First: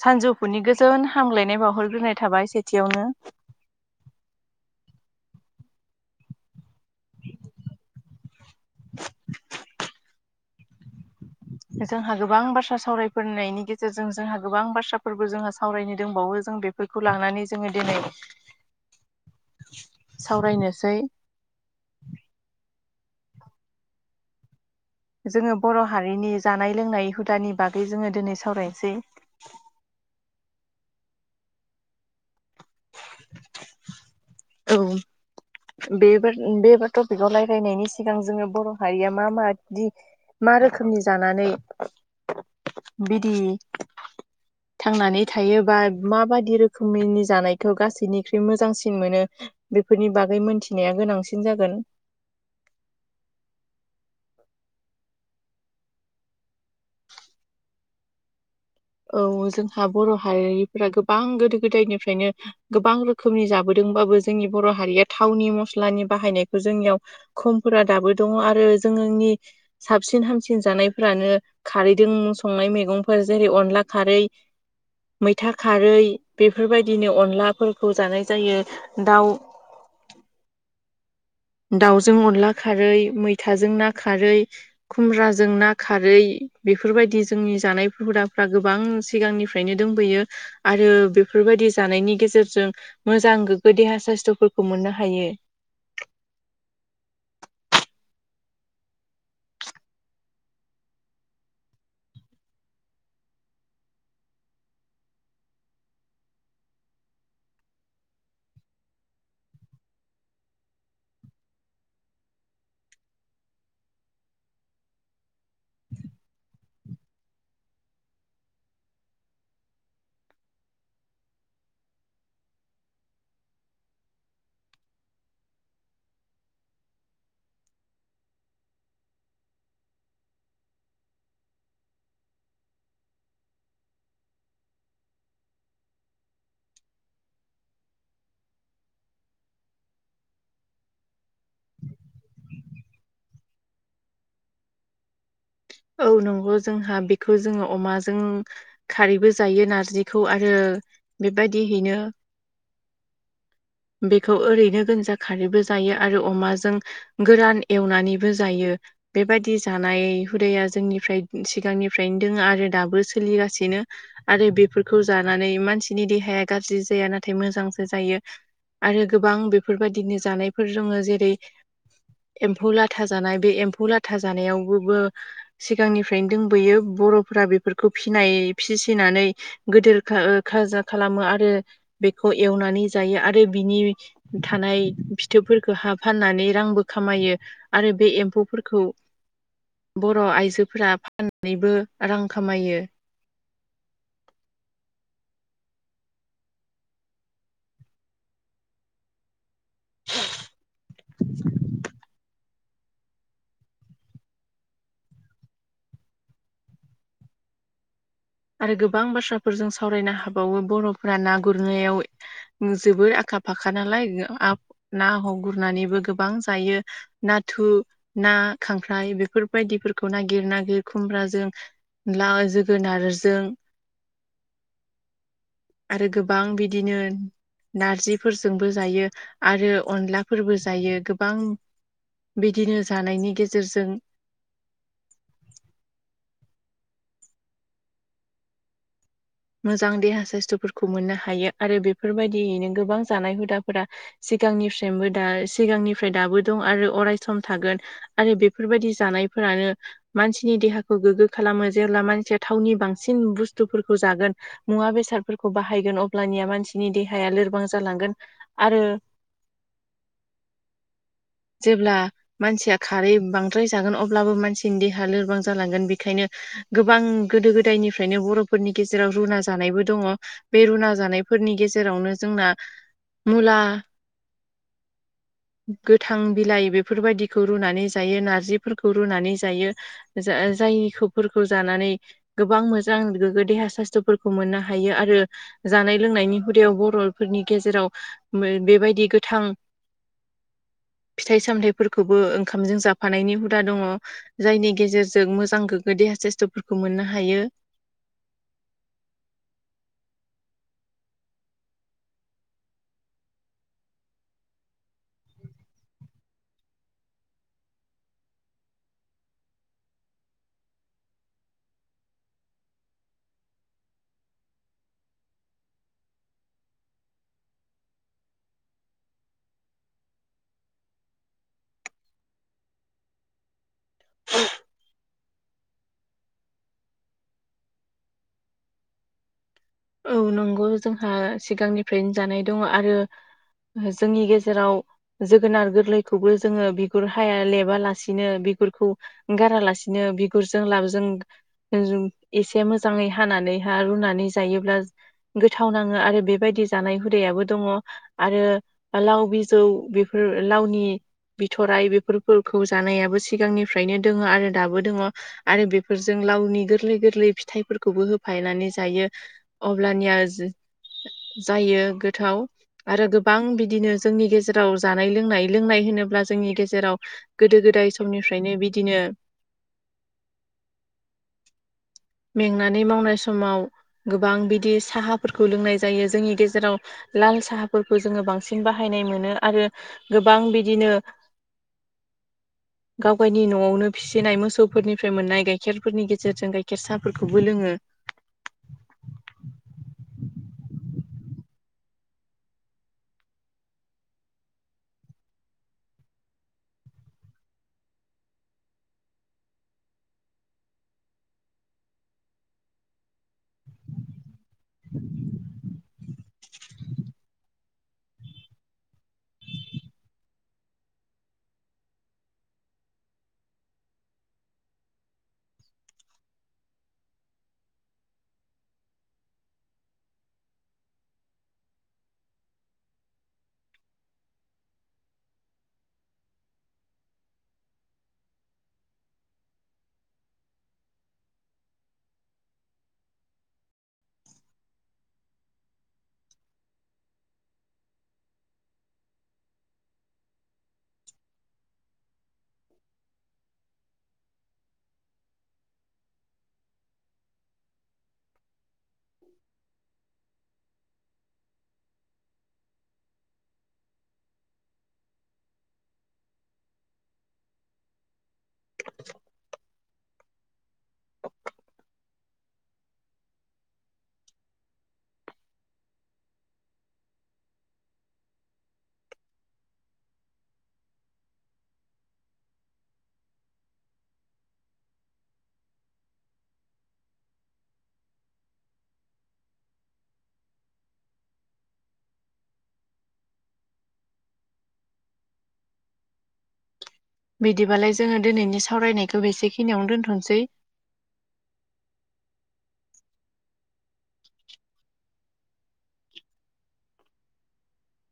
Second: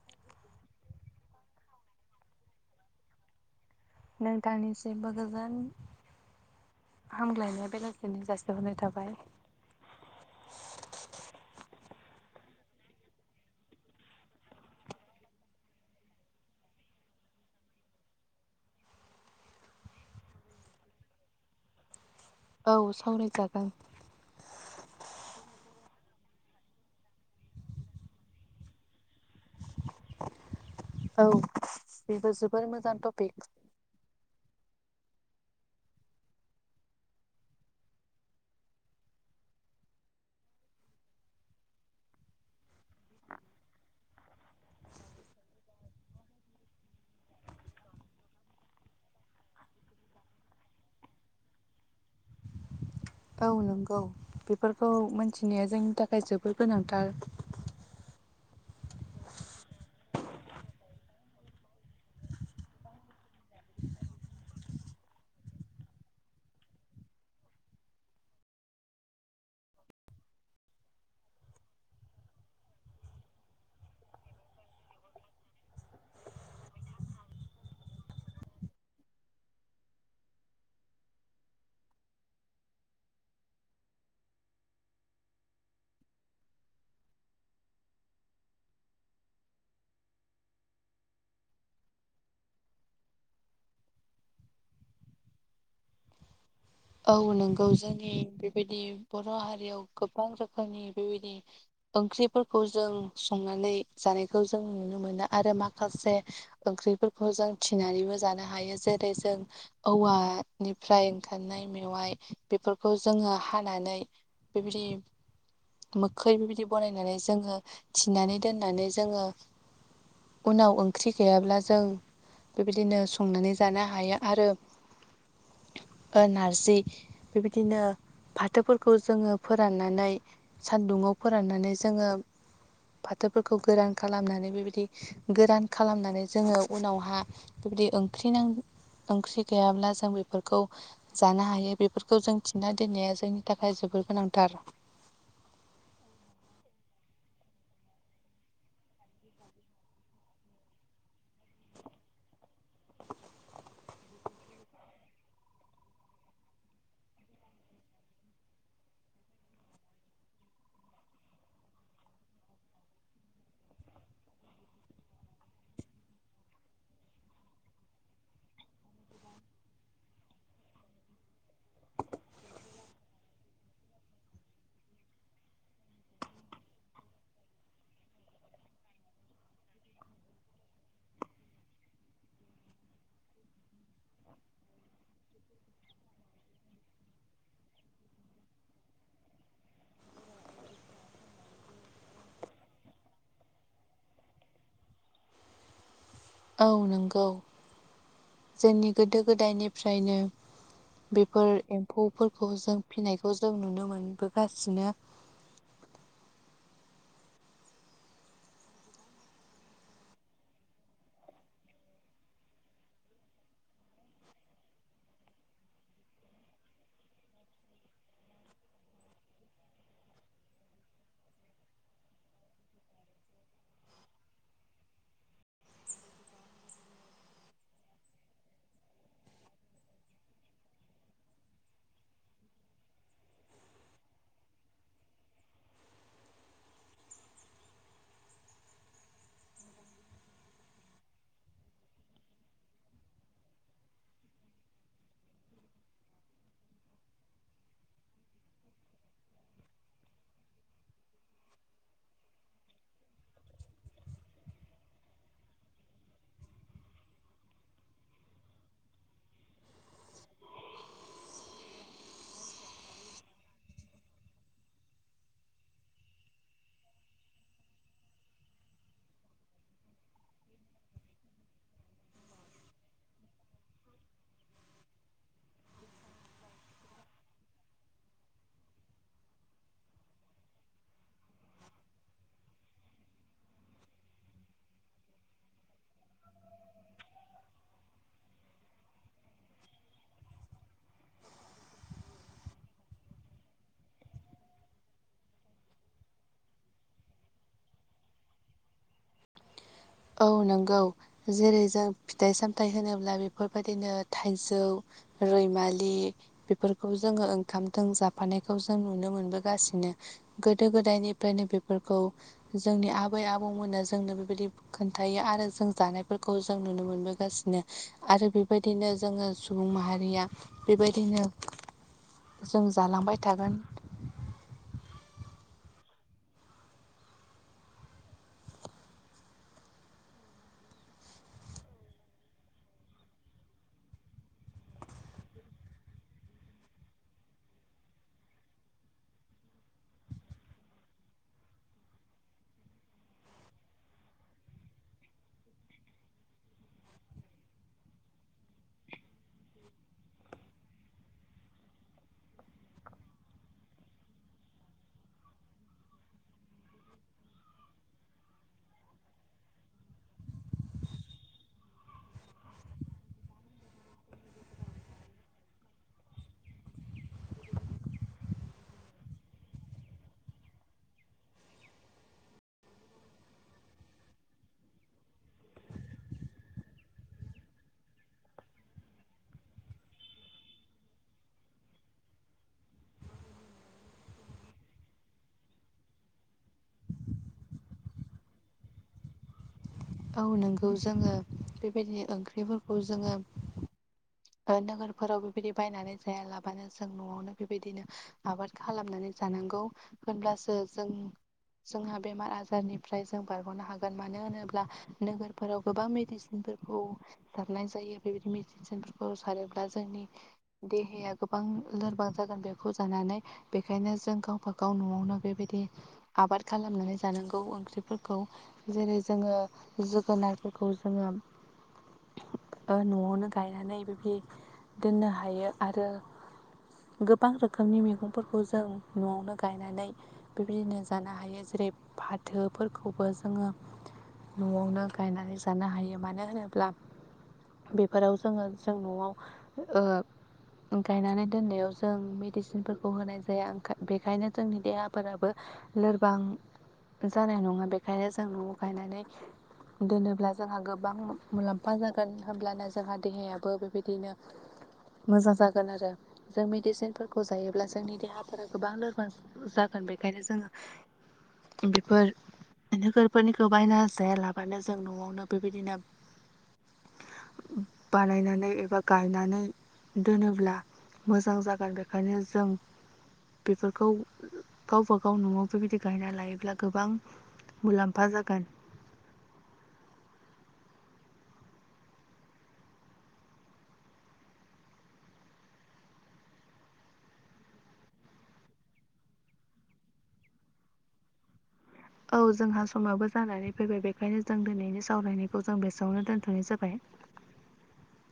सानजौफुनि गोजोन हामलायनाय बावहरग्रोनाय थाबाय सेथियावनो। नोंथांनिसिबो गोजोन। हाम लायनाय बेलासिनि जासिहरनाय थाबाय। जोंहा गोबां बाथ्रा सावरायफोरनायनि गेजेरजों जोंहा गोबां बाथ्राफोरबो जोंहा सावरायनो दंबावो जों बेफोरखौ लानानै जोङो दिनै सावरायनोसै औ सावरायजागोन। जोङो बर' हारिनि जानाय लोंनाय हुदानि बागै जोङो दिनै सावरायनोसै। [inaudible] औ बेबो जोबोर मोजां टपिक औ बे बे टपिकाव राय्लायनायनि सिगां जोङो बर' हारिया मा मादि? मा रोखोमनि जानानै बिदि थांनानै थायोबा माबायदि रोखोमनि जानाय खौ गासैनिख्रुइ मोजांसिन मोनो बेफोरनि बागै मोनथिनाया गोनांसिन जागोन। [inaudible] औ नंगौ बेफोरखौ मोनथिनाया जोंनि थाखाय जोबोर गोनांथार। औ जोंहा बर' हारिफोरा गोबां गोदो गोदायनिफ्रायनो गोबां रोखोमनि जाबोदों। बाबो जोंनि बर' हारिया थावनि मस्लानि बाहायनायखौ जोंनियाव खमफोरा दाबो दंङ आरो जोंनि साबसिन हामसिन जानायफोरानो खारैदों संनाय मैगंफोर जेरै अन ला खारै मैथा खारै बेफोरबायदिनो अनलाफोरखौ जानाय जायो दाउ [inaudible] दावजों अनला खारै मैथाजों ना खारै खुमब्राजों ना खारै बेफोरबायदि जोंनि जानाय हुदाफ्रा गोबां सिगांनिफ्रायनो दोंबोयो आरो बेफोर बेबायदि जानायनि गेजेरजों मोजां गोग्गो देहा ससथ'फोरखौ मोननो हायो। औ नोंगौ जोंनि बेबायदि बर' हारियाव गोबां रोखोमनि बेबायदि ओंख्रिफोरखौ जों संनानै जानायखौ जों नुनो मोनो आरो माखासे ओंख्रिफोरखौ जों थिनानैबो जानो हायो जेरै जों औवानिफ्राय ओंखारनाय मेवाइ बेफोरखौ जोङो हानानै बेबायदि मोखै बेबायदि बनायनानै जोङो थिनानै दोननानै जोङो उनाव ओंख्रि गैयाब्ला जों बेबायदिनो संनानै जानो हायो आरो दा नार जि बेबायदिनो फाथोफोरखौ जोङो फोराननानै सानदुंआव फोराननानै जोङो फाथोफोरखौ गोरान खालामनानै बेबायदि गोरान खालामनानै जोङो उनावहा जुदि ओंख्रि नां ओंख्रि गैयाब्ला जों बेफोरखौ जानो हायो बेफोरखौ जों थिना दोननाया जोंनि थाखाय जोबोर गोनांथार। औ नंगौ जोंहा बेखौ जोङो अमाजों खारैबो जायो नारजिखौ आरो बेबायदिहैनो बेखौ ओरैनो गोनजा खारैबो जायो आरो अमाजों गोरान एवनानैबो जायो। बेबायदि जानाय हुदाया जोंनिफ्राय सिगांनिफ्रायनो दोंङो आरो दाबो सोलिगासि नो आरो बेफोरखौ जानानै मानसिनि देहाया गाज्रि जाया नाथाय मोजांसो जायो। आरो गोबां बेफोरबायदिनो जानायफोर दंङ जेरै एम्फौ लाथा जानाय बे एम्फौ लाथा जानायावबोबो सिगांनिफ्रायनो दोंबोयो। बर'फोरा बेफोरखौ फिनाय फिसिनानै गोदोर ओ खा-खाजा खालामो आरो बेखौ एवनानै जायो आरो बिनि थानाय फिथोबफोरखौ हा फाननानै रांबो खामायो आरो बे एम्फौ फोरफोरखौ बर' आइजोफोरा फाननानैबो रां खामायो। [inaudible] औ नंगौ जोंनि गोदो गोदायनिफ्रायनो बेफोर एम्फौफोरखौ जों फिसिनायखौ जों नुनो मोनबोगासिनो [inaudible] आरो गोबां बाथ्राफोर जों सावरायनो हाबावो बर'फोरा ना गुरनायाव जोबोद आखा फाखा नालाय ओ आफ ना गुरनानैबो गोबां जायो नाथु ना खांख्राय बेफोरबायदि फोरखौ नागिर नागिर खुमब्राजों लाव जोगोनार जों आरो गोबां बिदिनो नारजिफोरजोंबो जायो आरो अनलाफोरबो जायो गोबां बिदिनो जानायनि गेजेरजों मोजां देहा साइस्थ'फोरखौ मोननो हायो आरो बेफोरबायदियैनो गोबां जानाय हुदाफोरा सि गांनिफ्रायबो दा सिगांनिफ्राय दाबो दं आरो अरायस थागोन आरो बेफोरबायदि जानाय फोरानो मानसिनि देहाखौ गोग्गो खालामो जेब्ला मानसिया थावनि बांसिन बुस्थुफोरखौ जागोन मुवा बेसादफोरखौ बाहायगोन अब्लानिया मानसिनि देहाया लोरबां जालांगोन आरो [inaudible] जेब्ला मानसिया खारै बांद्राय जागोन अब्लाबो मानसिनि देहा लोरबां जालांगोन बेखायनो गोबां गोदो गोदायनिफ्रायनो बर'फोरनि गेजेराव रुना जानायबो दङ। बे रुना जानाय फोरनि गेजेरावनो जोंना मुला गोथां बिलाइ बेफोरबायदिखौ रुनानै जायो, नारजिफोरखौ रुनानै जायो जाय फोरखौ जानानै गोबां मोजां गोगो देहा साइस्थ'फोरखौ मोननो हायो आरो जानाय लोंनायनि हुदायाव बर'फोरनि गेजेराव ओ बेबायदि गोथां फिथाइ सामथाइफोरखौबो ओंखामजों जाफानायनि हुदा दङ जायनि गेजेरजों मोजां गो गो दैहा साइस्थ'फोरखौ मोननो हायो। औ नंगौ जेरै जों फिथाइ सामथायाइ होनोब्ला बेफोरबायदिनो थाइजौ रैमालि बेफोरखौ जोङो ओंखामजों जाफानायखौ जों नुनो मोनबोगासिनो। गोदो गोदायनिफ्रायनो बेफोरखौ जोंनि आबै आबौमोना जोंनो बेबायदि खोन्थायो आरो जों जानायफोरखौ जों नुनो मोनबोगासिनो आरो बेबायदिनो जोङो सुबुं माहारिया बेबायदिनो जों जालांबाय थागोन। [inaudible] औ नंगौ जोंहा सिगांनिफ्रायनो जानाय दङ आरो जोंनि गेजेराव जोगोनार गोरलैखौबो जोङो बिगुर हाया लेबालासिनो बि गुरखौ गारालासिनो बिगुरजों लाबजों जों एसे मोजाङै हानानै हा रुनानै जायोब्ला गोथाव नाङो आरो बेबायदि जानाय हुदायाबो दं आरो लाव बि बिजौ बेफोर लावनि बिथराय बेफोरखौ जानायाबो सिगांनिफ्रायनो दङो आरो दाबो दङ आरो बेफोरजों लावनि गोरलै गोरलै फिथाइफोरखौबो होफानानै जायो अब्लानिया जो जायो गोथाव। आरो गोबां बिदिनो जोंनि गेजेराव जानाय लोंनाय, लोंनाय होनोब्ला जोंनि गेजेराव गोदो गो दाय समनिफ्रायनो बिदिनो मेंनानै मावनाय समाव गोबां बिदि साहाफोरखौ लोंनाय जायो जोंनि गेजेराव लाल साहाफोरखौ जोङो बांसिन बाहायनाय मोनो आरो गोबां बिदिनो गाव गायनि नआवनो फिसिनाय मोसौफोरनिफ्राय मोननाय गाइखेरफोरनि गेजेरजों गाय खेर साफोरखौबो लोङो। औ नंगौ जोङो बेबायदिनो ओंख्रिफोरखौ जोङो ओ नोगोरफोराव बेबायदि बायनानै जाया लाबानो जों नआवनो बेबायदिनो आबाद खालामनानै जानां गौ होनब्लासो जों जोंहा बेमार आजारनिफ्राय जों बारग'नो हागोन, मानो होनोब्ला नोगोरफोराव गोबां मेडिसिनफोरखौ सार नाय जायो। बेबायदि मेडिसिनफोरखौ सारोब्ला जोंनि देहाया गोबां लोरबां जागोन बेखौ जानानै, बेखायनो जों गाव बागाव नआवनो बेबायदि आबाद खालामनानै जानांगौ ओंख्रिफोरखौ जेरै जोङो जोगोनारफोरखौ जोङो ओ नआवनो गायनानै बिबदि दोननो हायो आरो गोबां रोखोमनि मैगंफोरखौ जों नआवनो गायनानै बेबायदिनो जानो हायो जेरै फाथोफोरखौबो जोङो नआवनो गायनानै जानो हायो मानो होनोब्ला बेफोराव जोङो जों नआव ओ ओ गायनानै दोननायाव जों मेडिसिनफोरखौ होनाय जाया, ओंखा बेखायनो जोंनि देहाफोराबो लोरबां जानाय नङा बेखायनो जों नआव गायनानै दोनोब्ला जोंहा गोबां मुलाम्फा जागोन होनब्लानो जोंहा देहायाबो बेबायदिनो। मोजां जागोन आरो जों मेडिसिनफोरखौ जायोब्ला जोंनि देहा। फोरा गोबां लोरबां जागोन बे ओंखायनो जोङो बेफोर नोगोरफोरनिखौ बायना। जाया लाबानो जों नयावनो बेबायदिनो। बानायनानै एबा गायनानै दोनोब्ला। मोजां जागोन बेखायनो जों। बेफोरखौ गावबा गाव नयाव बेबायदि गायना लायोब्ला गोबां। मुलाम्फा जागोन। बिदि बालाय जोङो दिनैनि सावरायनायखौ बेसेखिनियावनो दोनथसै। [inaudible] औ जोंहा समयाबो जानानै फैबाय बेखायनो जों दिनैनि सावरायनायखौ जों बेसेआवनो दोनथनाय जाबाय। [inaudible]